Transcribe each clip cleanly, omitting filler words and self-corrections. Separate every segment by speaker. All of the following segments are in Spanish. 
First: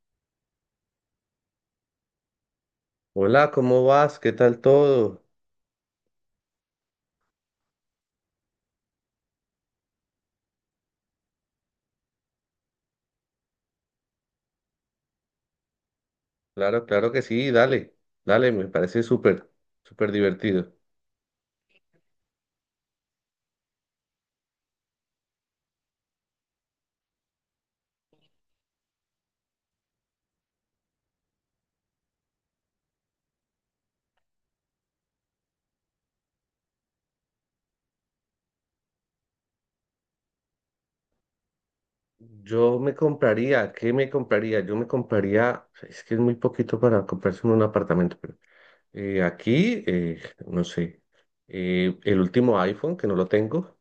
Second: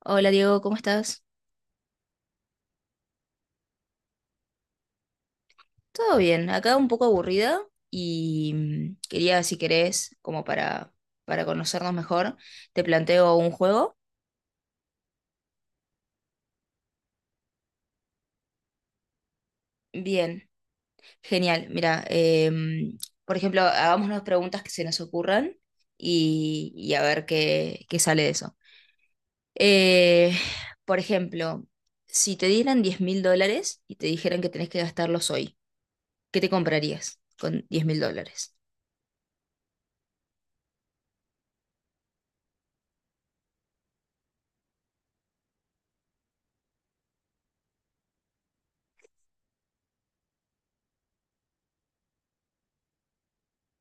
Speaker 1: Hola Diego, ¿cómo estás?
Speaker 2: Hola, ¿cómo vas? ¿Qué tal todo?
Speaker 1: Todo bien, acá un poco aburrida y quería, si querés, como para conocernos mejor, te planteo un juego.
Speaker 2: Claro, claro que sí, dale, dale, me parece súper, súper
Speaker 1: Bien,
Speaker 2: divertido.
Speaker 1: genial. Mira, por ejemplo, hagamos unas preguntas que se nos ocurran y a ver qué sale de eso. Eh, por ejemplo, si te dieran 10.000 dólares y te dijeran que tenés que gastarlos hoy, ¿qué te comprarías con 10.000 dólares?
Speaker 2: Yo me compraría, ¿qué me compraría? Yo me compraría, es que es muy poquito para comprarse un apartamento, pero aquí, no sé, el último iPhone, que no lo tengo,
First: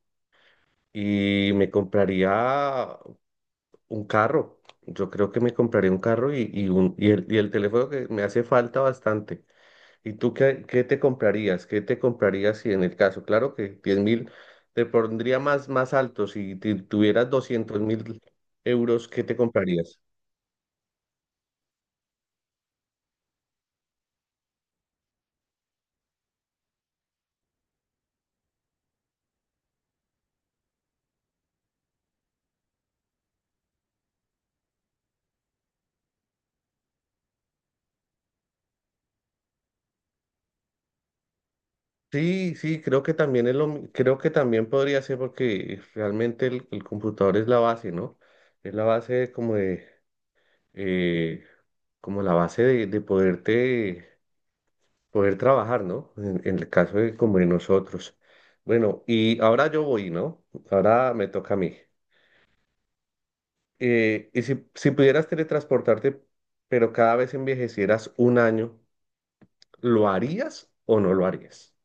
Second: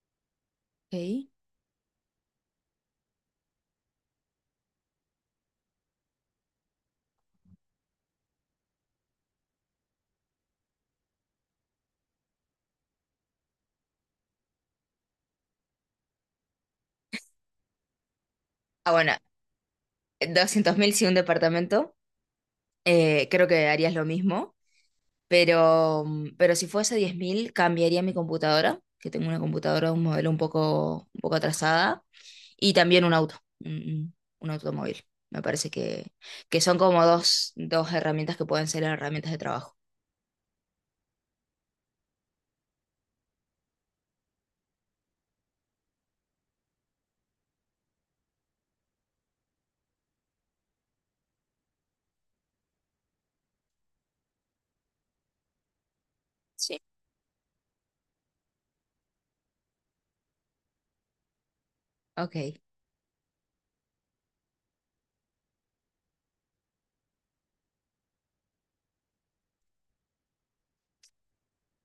Speaker 1: Ok.
Speaker 2: y me compraría un carro. Yo creo que me compraría un carro y el teléfono que me hace falta bastante. ¿Y tú qué te comprarías? ¿Qué te comprarías si en el caso? Claro que 10.000 te pondría más, más alto. Si tuvieras 200.000
Speaker 1: Ah,
Speaker 2: euros,
Speaker 1: bueno,
Speaker 2: ¿qué te comprarías?
Speaker 1: 200.000 si un departamento. Creo que harías lo mismo, pero si fuese 10.000 cambiaría mi computadora, que tengo una computadora, un modelo un poco atrasada, y también un automóvil. Me parece que son como dos herramientas que pueden ser herramientas de trabajo.
Speaker 2: Sí, sí, creo que también es creo que también podría ser porque realmente el computador es la base, ¿no? Es la base como de, eh, como la base de poderte, poder trabajar, ¿no? En el
Speaker 1: Sí.
Speaker 2: caso de como de nosotros. Bueno, y ahora yo voy, ¿no? Ahora me toca a mí.
Speaker 1: Ok.
Speaker 2: Y si pudieras teletransportarte, pero cada vez envejecieras un año, ¿lo harías o no lo harías?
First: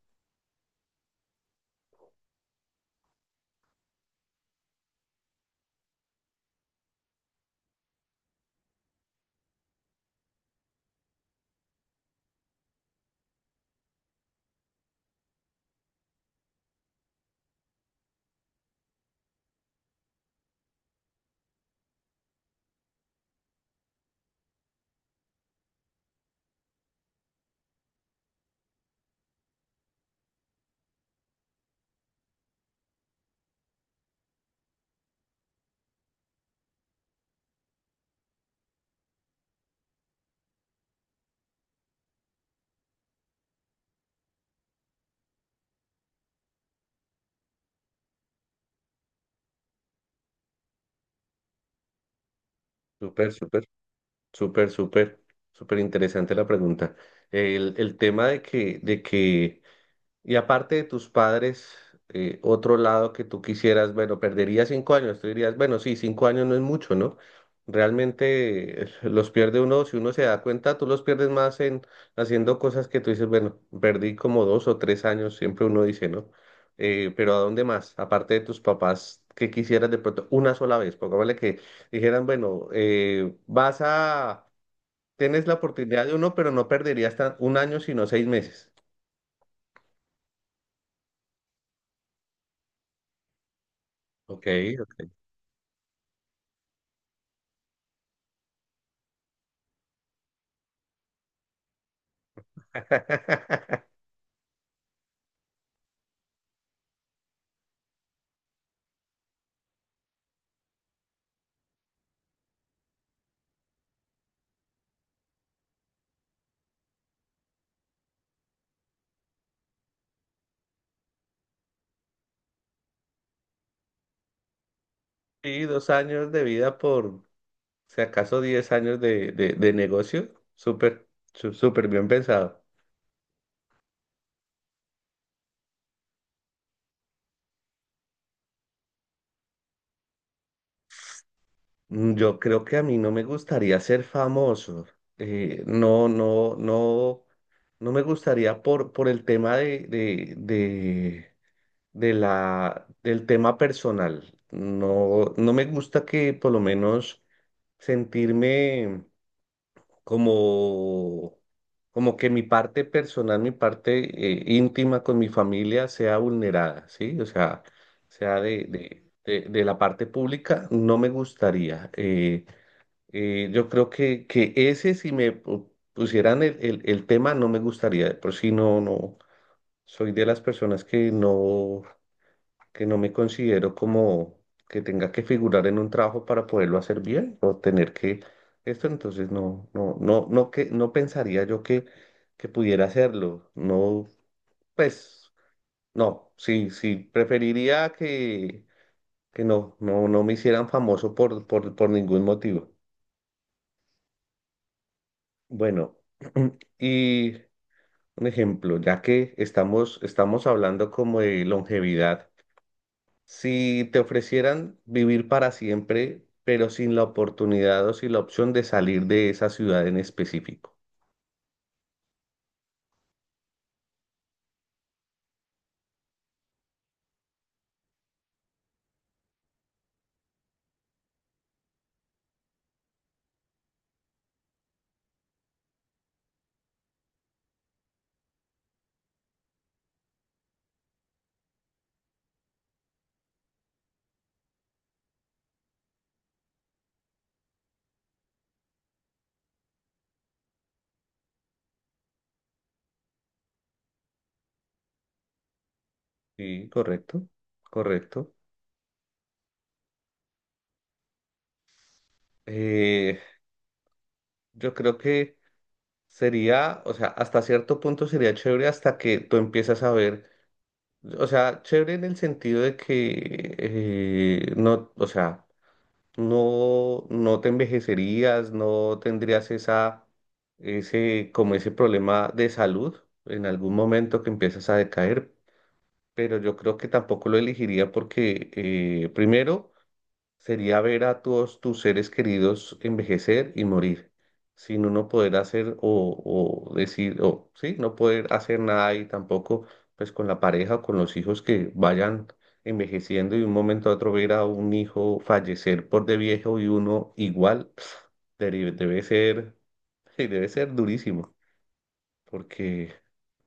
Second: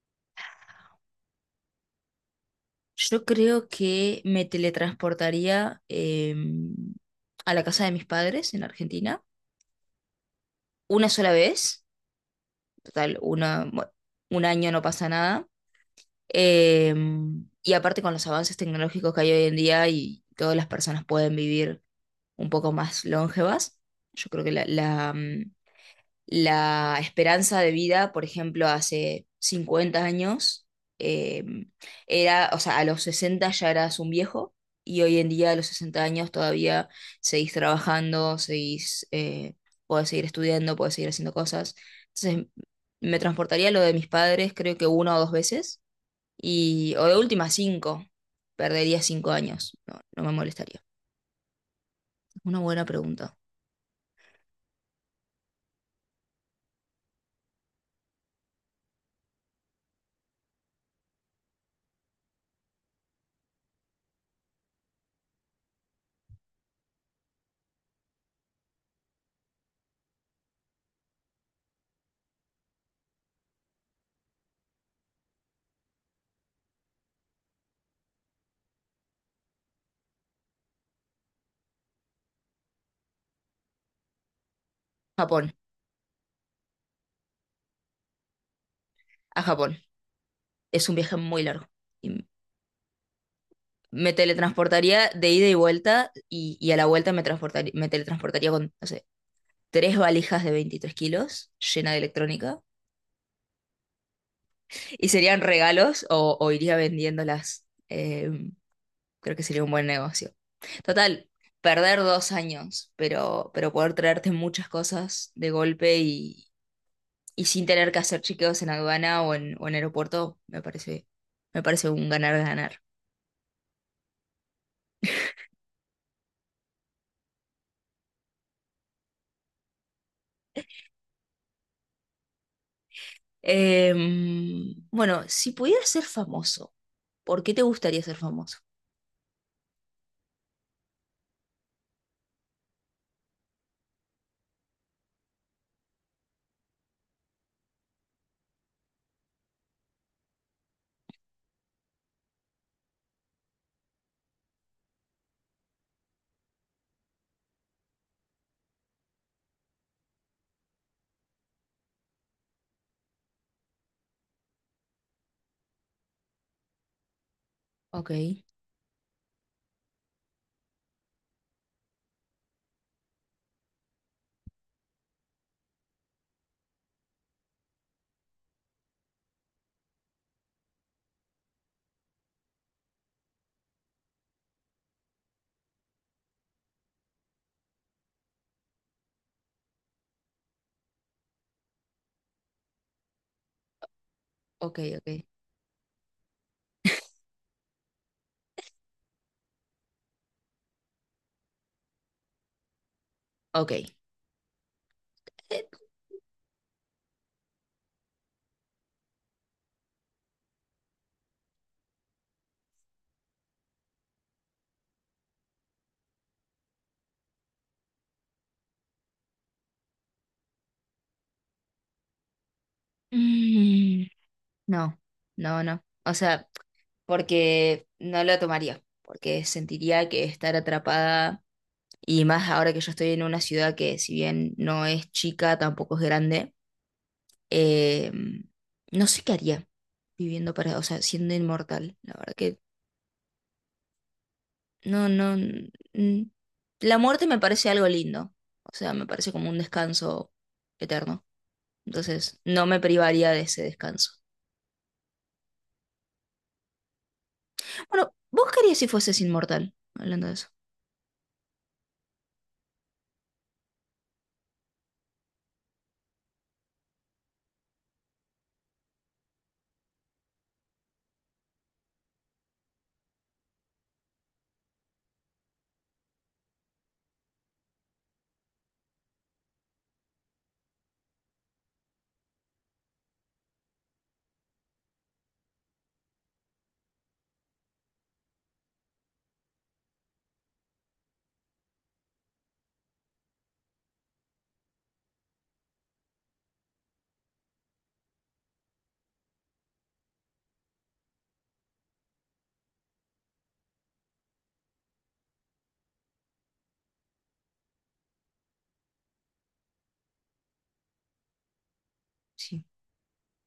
Speaker 1: Yo creo que me teletransportaría a la casa de mis padres en Argentina una sola vez, total, una, bueno, un año no pasa nada. Eh, y aparte con los avances tecnológicos que hay hoy en día y todas las personas pueden vivir un poco más longevas, yo creo que la esperanza de vida, por ejemplo, hace 50 años, eh, era, o sea, a los 60 ya eras un viejo y hoy en día a los 60 años todavía seguís trabajando, seguís, podés seguir estudiando, podés seguir haciendo cosas. Entonces, me transportaría a lo de mis padres, creo que una o dos veces y, o de última, cinco. Perdería 5 años. No, no me molestaría. Una buena
Speaker 2: Súper,
Speaker 1: pregunta.
Speaker 2: súper, súper, súper, súper interesante la pregunta. El tema de que, y aparte de tus padres, otro lado que tú quisieras, bueno, perdería 5 años, tú dirías, bueno, sí, 5 años no es mucho, ¿no? Realmente los pierde uno, si uno se da cuenta, tú los pierdes más en haciendo cosas que tú dices, bueno, perdí como 2 o 3 años, siempre uno dice, ¿no? Pero ¿a dónde más? Aparte de tus papás, ¿qué quisieras de pronto? Una sola vez, pongámosle que dijeran, bueno, vas a, tienes
Speaker 1: Japón,
Speaker 2: la oportunidad de uno, pero no perderías 1 año, sino 6 meses.
Speaker 1: a Japón. Es un viaje muy largo. Y me
Speaker 2: Ok.
Speaker 1: teletransportaría de ida y vuelta y a la vuelta me teletransportaría con, no sé, tres valijas de 23 kilos llena de electrónica. Y serían regalos o iría vendiéndolas. Creo que sería un buen negocio. Total, perder 2 años, pero poder traerte muchas cosas de golpe y sin tener que hacer chequeos en aduana o en aeropuerto, me parece un ganar-ganar.
Speaker 2: Sí, 2 años de vida por, si acaso, 10 años de negocio. Súper, súper bien pensado.
Speaker 1: Bueno, si pudieras ser famoso, ¿por qué te gustaría ser famoso?
Speaker 2: Yo creo que a mí no me gustaría ser famoso. No, no me gustaría por el tema de del tema personal. No, no me gusta que por lo menos sentirme, como, como que mi parte personal, mi parte íntima con mi familia sea vulnerada, ¿sí? O sea,
Speaker 1: Ok,
Speaker 2: sea de la parte pública, no me gustaría. Yo creo que ese, si me pusieran el tema, no me gustaría. De por si no, no, soy de las personas que no, que no me considero como que tenga que figurar en un trabajo para poderlo hacer bien o tener que esto, entonces no, que no pensaría yo que pudiera hacerlo. No,
Speaker 1: ok, ok,
Speaker 2: pues, no, sí, sí, preferiría que no, no me hicieran famoso por ningún motivo.
Speaker 1: ok. Eh,
Speaker 2: Bueno, y un ejemplo, ya que estamos hablando como de longevidad. Si te ofrecieran vivir para siempre, pero sin la oportunidad o sin la opción de salir de esa ciudad en específico.
Speaker 1: mm, no, no, no. O sea, porque no lo tomaría, porque sentiría que estar atrapada, y más ahora que yo estoy en una ciudad que si bien no es chica, tampoco es grande, em, no sé qué haría. Viviendo para, o sea, siendo inmortal. La verdad que no, no. La muerte me parece algo lindo. O sea, me parece como un descanso eterno. Entonces, no me privaría de ese descanso.
Speaker 2: Sí, correcto,
Speaker 1: Bueno,
Speaker 2: correcto.
Speaker 1: ¿vos qué harías si fueses inmortal? Hablando de eso.
Speaker 2: Eh, yo creo que sería, o sea, hasta cierto punto sería chévere hasta que tú empiezas a ver, o sea, chévere en el sentido de que no, o sea, no, no te envejecerías, no tendrías esa, ese, como ese problema de salud en algún momento que empiezas a decaer, pero yo creo que tampoco lo elegiría porque primero sería ver a todos tus seres queridos envejecer y morir, sin uno poder hacer o decir, o sí, no poder hacer nada y tampoco pues con la pareja o con los hijos que vayan envejeciendo y de un momento a otro ver a un hijo fallecer por de viejo y uno igual, debe, debe ser, debe ser durísimo,
Speaker 1: Sí.
Speaker 2: porque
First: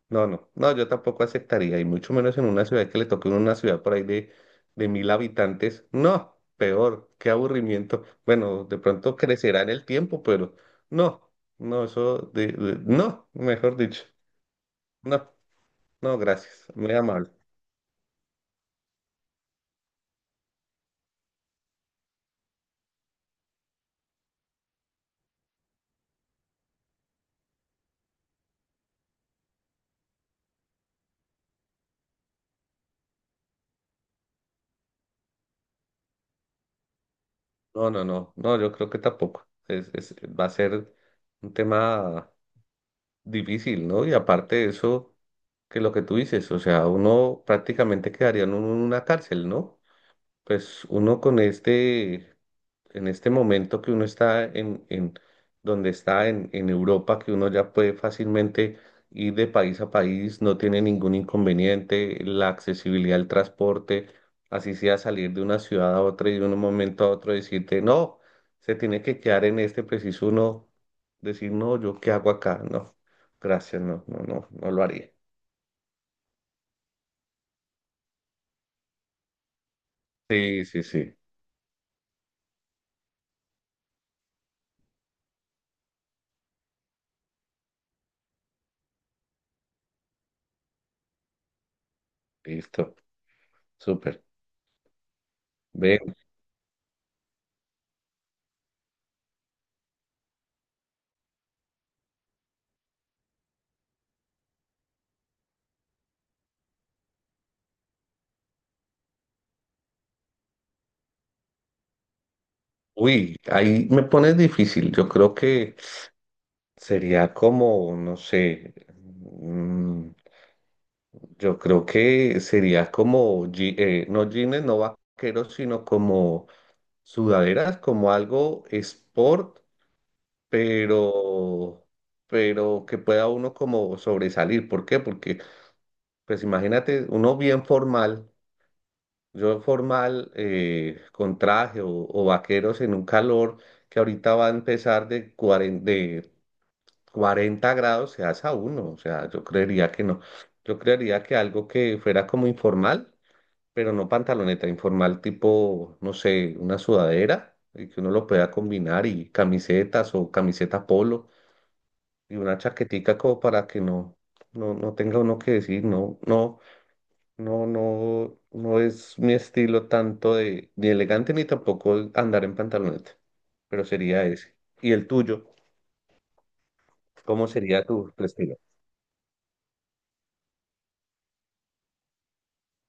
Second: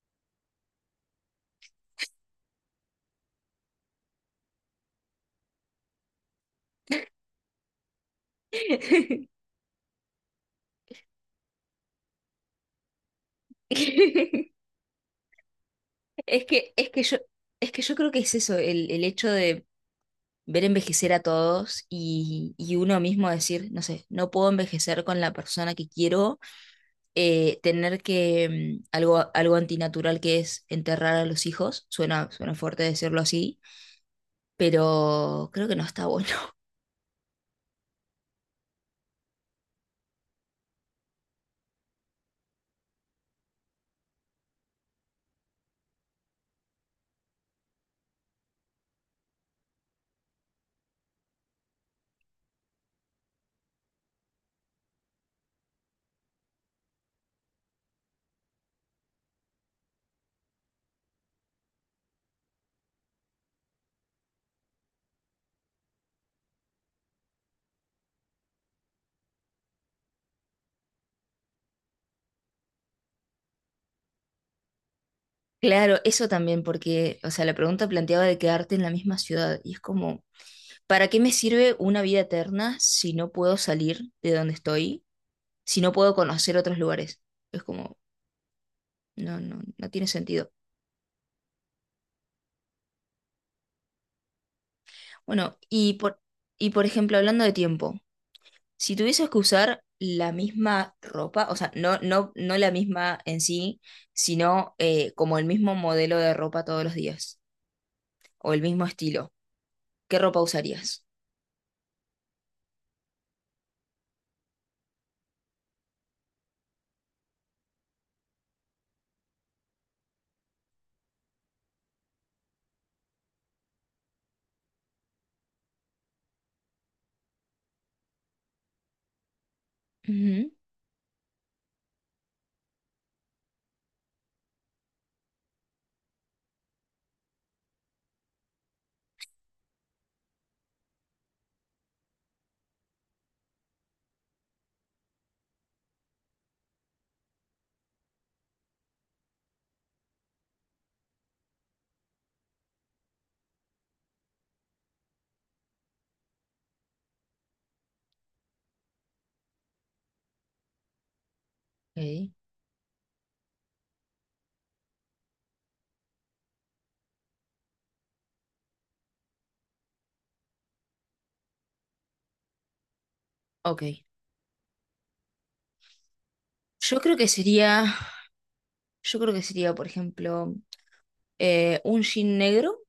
Speaker 2: no, no, no, yo tampoco aceptaría, y mucho menos en una ciudad que le toque una ciudad por ahí de 1.000 habitantes. No, peor, qué aburrimiento. Bueno, de pronto crecerá en el tiempo, pero no, no, eso no, mejor dicho, no, no,
Speaker 1: Es
Speaker 2: gracias,
Speaker 1: que, es
Speaker 2: muy
Speaker 1: que yo,
Speaker 2: amable.
Speaker 1: es que yo creo que es eso, el hecho de ver envejecer a todos y uno mismo decir, no sé, no puedo envejecer con la persona que quiero, tener que algo antinatural que es enterrar a los hijos, suena fuerte decirlo así, pero creo que no está bueno.
Speaker 2: No, no, no, no, yo creo que tampoco. Es, va a ser un tema difícil, ¿no? Y aparte de eso, que lo que tú dices, o sea, uno prácticamente quedaría en una cárcel, ¿no? Pues uno con este, en este momento que uno está en donde está en Europa, que uno ya puede fácilmente ir de país a país, no tiene ningún inconveniente, la accesibilidad al transporte, así sea salir de una ciudad a otra y de un momento a otro decirte, no, se tiene que quedar en este preciso uno, decir, no, yo qué hago acá, no, gracias, no, no, no, no lo haría.
Speaker 1: Claro, eso también, porque, o sea, la pregunta planteaba de quedarte en la misma ciudad, y es como,
Speaker 2: Sí, sí,
Speaker 1: ¿para
Speaker 2: sí,
Speaker 1: qué me sirve una vida eterna si no puedo salir de donde estoy, si no puedo conocer otros lugares? Es como, no, no, no tiene sentido.
Speaker 2: listo, súper.
Speaker 1: Bueno,
Speaker 2: Ve,
Speaker 1: y por ejemplo, hablando de tiempo. Si tuvieses que usar la misma ropa, o sea, no, no, no la misma en sí, sino como el mismo modelo de ropa todos los días, o el mismo estilo, ¿qué ropa usarías?
Speaker 2: uy, ahí me pones difícil. Yo creo que sería como, no sé, mm, yo creo que sería como, no jeans, no vaqueros, sino como sudaderas, como algo sport,
Speaker 1: Ujú.
Speaker 2: pero, pero que pueda uno como sobresalir. ¿Por qué? Porque, pues imagínate, uno bien formal, yo formal, con traje o vaqueros en un calor que ahorita va a empezar de 40, cuarenta grados se hace a uno, o sea, yo creería que no. Yo creería que algo que fuera como informal, pero no pantaloneta, informal tipo, no sé, una sudadera, y que uno lo pueda combinar y camisetas o camiseta polo
Speaker 1: Ok.
Speaker 2: y una chaquetica como para que no tenga uno que decir, no es mi estilo tanto de ni elegante ni tampoco andar en pantaloneta,
Speaker 1: Ok.
Speaker 2: pero sería ese. ¿Y el tuyo?
Speaker 1: Yo creo que
Speaker 2: ¿Cómo
Speaker 1: sería,
Speaker 2: sería tu estilo?
Speaker 1: yo creo que sería, por ejemplo, un jean negro,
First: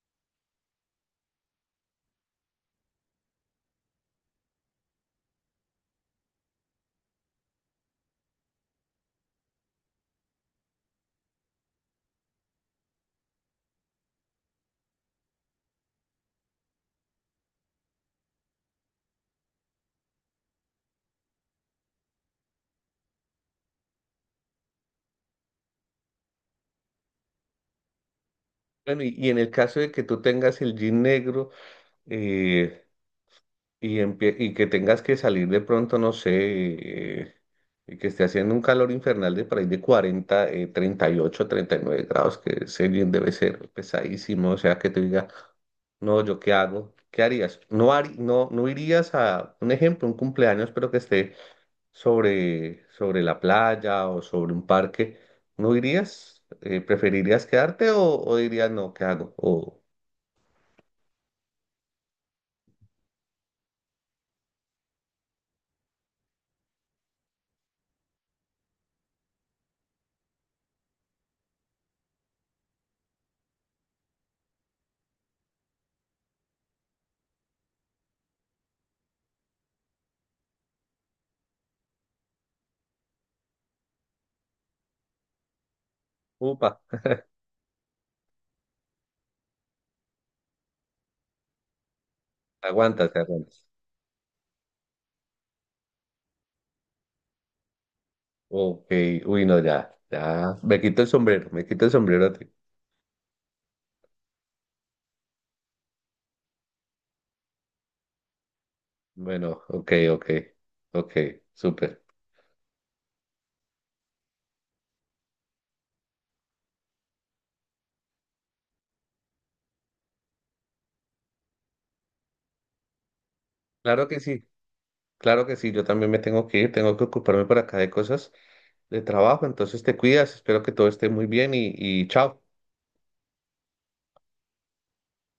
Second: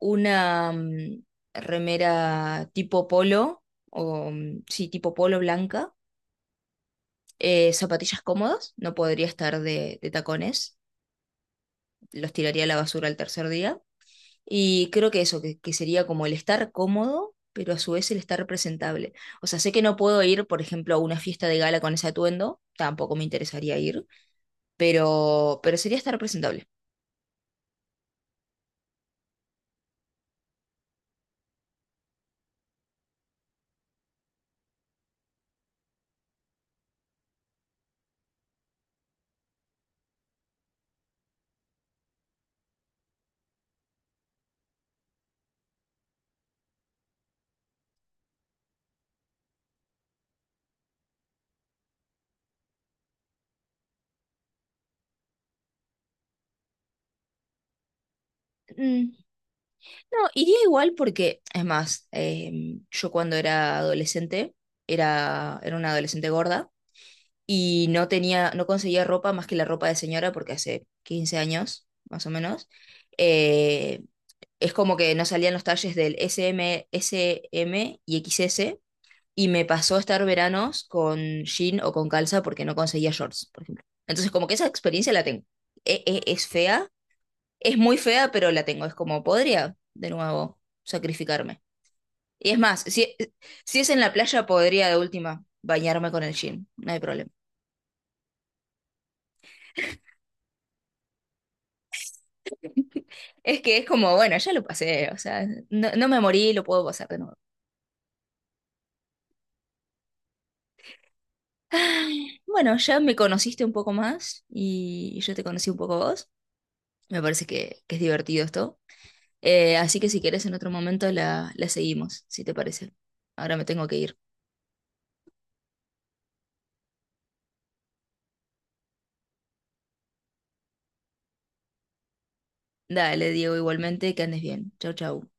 Speaker 1: una remera tipo polo, o sí, tipo polo blanca, zapatillas cómodas, no podría estar de tacones, los tiraría a la basura el tercer día. Y creo que eso, que sería como el estar cómodo, pero a su vez el estar presentable. O sea, sé que no puedo ir, por ejemplo, a una fiesta de gala con ese atuendo, tampoco me interesaría ir, pero sería estar presentable.
Speaker 2: Bueno, y en el caso de que tú tengas el jean negro, eh, y, y que tengas que salir de pronto, no sé, y que esté haciendo un calor infernal de por ahí de 40, 38, 39 grados, que ese jean debe ser pesadísimo, o sea, que te diga, no, ¿yo qué hago? ¿Qué harías? No, no, no irías a, un ejemplo, un cumpleaños, pero que esté sobre la playa o sobre un parque, ¿no irías? ¿Preferirías quedarte o dirías, no, ¿qué
Speaker 1: Mm,
Speaker 2: hago? O,
Speaker 1: No, iría igual porque, es más, yo cuando era adolescente, era una adolescente gorda y no tenía, no conseguía ropa más que la ropa de señora porque hace 15 años, más o menos. Eh, es como que no salían los talles del S M S M y X S y me pasó a estar veranos con jean o con calza porque no conseguía shorts, por ejemplo. Entonces, como que esa experiencia la tengo. Es
Speaker 2: upa.
Speaker 1: fea, es muy fea, pero la tengo. Es como, podría, de nuevo, sacrificarme. Y es más,
Speaker 2: Aguantas, te aguantas.
Speaker 1: si es en la playa, podría de última bañarme con el jean, no hay problema.
Speaker 2: Ok, uy, no, ya, ya. Me quito el sombrero, me quito el sombrero. A
Speaker 1: Es que es como, bueno, ya lo pasé, o sea, no, no me morí, lo puedo pasar de nuevo.
Speaker 2: bueno, ok, ok, ok, súper.
Speaker 1: Ay, bueno, ya me conociste un poco más y yo te conocí un poco a vos. Me parece que es divertido esto. Así que si querés en otro momento la seguimos, si te parece. Ahora me tengo que
Speaker 2: Claro
Speaker 1: ir.
Speaker 2: que sí, claro que sí, yo también me tengo que ir, tengo que ocuparme por acá de cosas de trabajo, entonces te cuidas, espero que todo esté muy bien y chao.
Speaker 1: Dale, Diego, igualmente, que andes bien. Chau, chau.